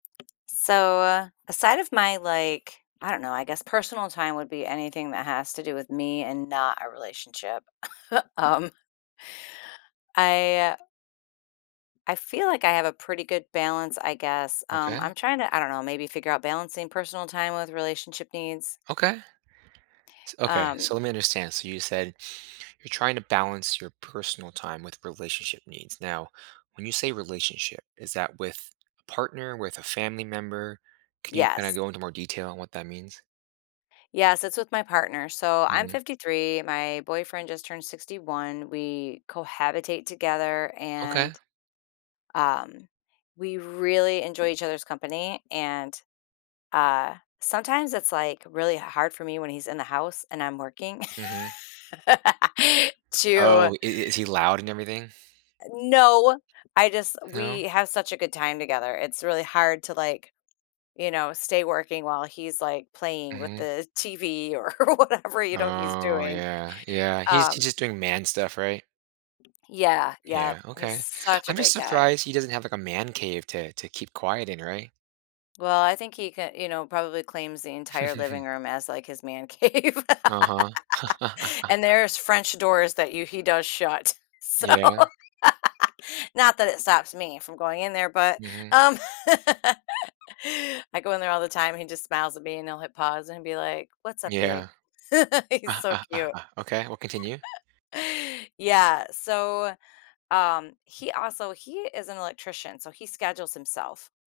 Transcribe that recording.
So, aside of my, like, I don't know, I guess personal time would be anything that has to do with me, and not a relationship. Um I I feel like I have a pretty good balance, I guess, um, Okay. I'm trying to, I don't know, maybe figure out balancing personal time with relationship needs. Okay. S okay, Um so let me understand, so you said you're trying to balance your personal time with relationship needs. Now, when you say relationship, is that with a partner, with a family member? Can you kinda Yes. go into more detail on what that means? Yes, it's with my partner. So, I'm Mhm. 53, my boyfriend just turned 61, we cohabitate together, Okay. and, um, we really enjoy each other's company, and, uh, sometimes it's, like, really h hard for me when he's in the house, and I'm working Mhm. Oh, to i is he loud and everything? Eh, no, I just No? we have such a good time together, it's really hard to, like, you know, stay working while he's, like, playing with Mhm. the TV or whatever, you know, he's Oh, doing. yeah. Yeah, he's he's Um just doing man stuff, right? Yeah, yep, Yeah, he's okay. such a I'm just great guy. surprised he doesn't have, like, a man cave to to keep quiet in, right? Well, I think he ca you know, probably claims the entire living room as, like, his man cave. Uh-huh. And there's French doors that you he does shut, so Yeah. not that it stops me from going in there, but, Mhm. um I go in there all the time, and he just smiles at me, and he'll hit pause and be like, "What's up, babe?" Yeah. He's so cute. Okay, well, continue. Yeah, so, um, he also he is an electrician, so he schedules himself.